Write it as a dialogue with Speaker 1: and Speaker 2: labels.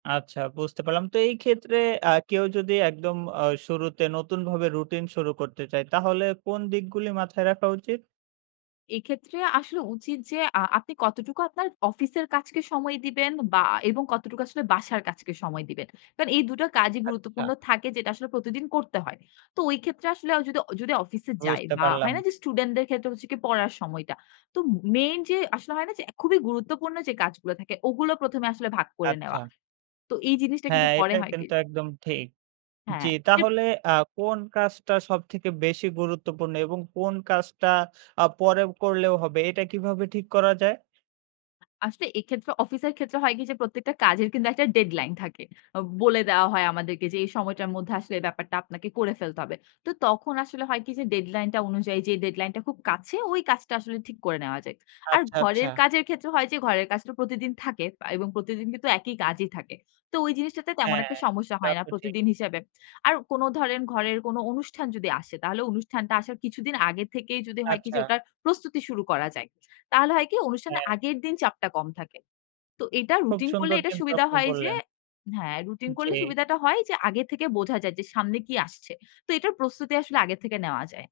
Speaker 1: আচ্ছা, বুঝতে পারলাম। তো এই ক্ষেত্রে আ কেউ যদি একদম অ শুরুতে নতুনভাবে রুটিন শুরু করতে চায়, তাহলে কোন দিকগুলি মাথায় রাখা উচিত?
Speaker 2: এক্ষেত্রে আসলে উচিত যে, আ আপনি কতটুকু আপনার অফিসের কাজকে সময় দিবেন বা এবং কতটুকু আসলে বাসার কাজকে সময় দিবেন? কারণ এই দুটো কাজই গুরুত্বপূর্ণ
Speaker 1: আচ্ছা।
Speaker 2: থাকে, যেটা আসলে প্রতিদিন করতে হয়। তো ওই ক্ষেত্রে আসলে অ যদি, অ যদি অফিসে যাই
Speaker 1: বুঝতে
Speaker 2: বা
Speaker 1: পারলাম।
Speaker 2: হয় না? যে, স্টুডেন্টদের ক্ষেত্রে হচ্ছে কি পড়ার সময়টা। তো ম মেইন যে আসলে হয় না? যে, খুবই গুরুত্বপূর্ণ যে কাজগুলো থাকে, ওগুলো প্রথমে আসলে ভাগ করে নেওয়া।
Speaker 1: আচ্ছা।
Speaker 2: তো এই জিনিসটা কিন্তু
Speaker 1: হ্যাঁ,
Speaker 2: পরে
Speaker 1: এটা
Speaker 2: হয় কি
Speaker 1: কিন্তু একদম ঠিক। জ্বি,
Speaker 2: হ্যাঁ। [unintelligible]
Speaker 1: তাহলে আ কোন কাজটা সবথেকে বেশি গুরুত্বপূর্ণ এবং কোন কাজটা আ পরে করলেও হবে? এটা কিভাবে ঠিক করা যায়?
Speaker 2: আসলে এক্ষেত্রে অফিসের ক্ষেত্রে হয় কি? যে, প্রত্যেকটা কাজের কিন্তু একটা ডেডলাইন থাকে। বলে দেয়া হয় আমাদেরকে যে, "এই সময়টার মধ্যে আসলে ব্যাপারটা আপনাকে করে ফেলতে হবে।" তো তখন আসলে হয় কি? যে, ডেডলাইন টা অনুযায়ী যে ডেডলাইন টা খুব কাছে, ওই কাজটা আসলে ঠিক করে নেওয়া যায়। আর
Speaker 1: আচ্ছা, আচ্ছা।
Speaker 2: ঘরের কাজের ক্ষেত্রে হয় যে, ঘরের কাজ তো প্রতিদিন থাকে পা এবং প্রতিদিন কিন্তু একই কাজই থাকে। তো ওই জিনিসটাতে তেমন একটা
Speaker 1: হ্যাঁ।
Speaker 2: সমস্যা
Speaker 1: তা
Speaker 2: হয় না,
Speaker 1: তো ঠিক।
Speaker 2: প্রতিদিন হিসেবে। আর কোনো ধরেন ঘরের কোনো অনুষ্ঠান যদি আসে, তাহলে অনুষ্ঠানটা আসার কিছুদিন আগে থেকেই, যদি হয় কি? যে,
Speaker 1: আচ্ছা।
Speaker 2: ওটার প্রস্তুতি শুরু করা যায়। তাহলে হয় কি? অনুষ্ঠানের
Speaker 1: হ্যাঁ।
Speaker 2: আগের দিন চাপটা কম থাকে। তো এটা
Speaker 1: খুব
Speaker 2: রুটিন করলে
Speaker 1: সুন্দর
Speaker 2: এটা
Speaker 1: কিন্তু
Speaker 2: সুবিধা
Speaker 1: আপনি
Speaker 2: হয় যে
Speaker 1: বললেন।
Speaker 2: হ্যাঁ, রুটিন করলে
Speaker 1: জ্বি।
Speaker 2: সুবিধাটা হয় যে, আগে থেকে বোঝা যায় যে সামনে কি আসছে? তো এটার প্রস্তুতি আসলে আগের থেকে নেওয়া যায়।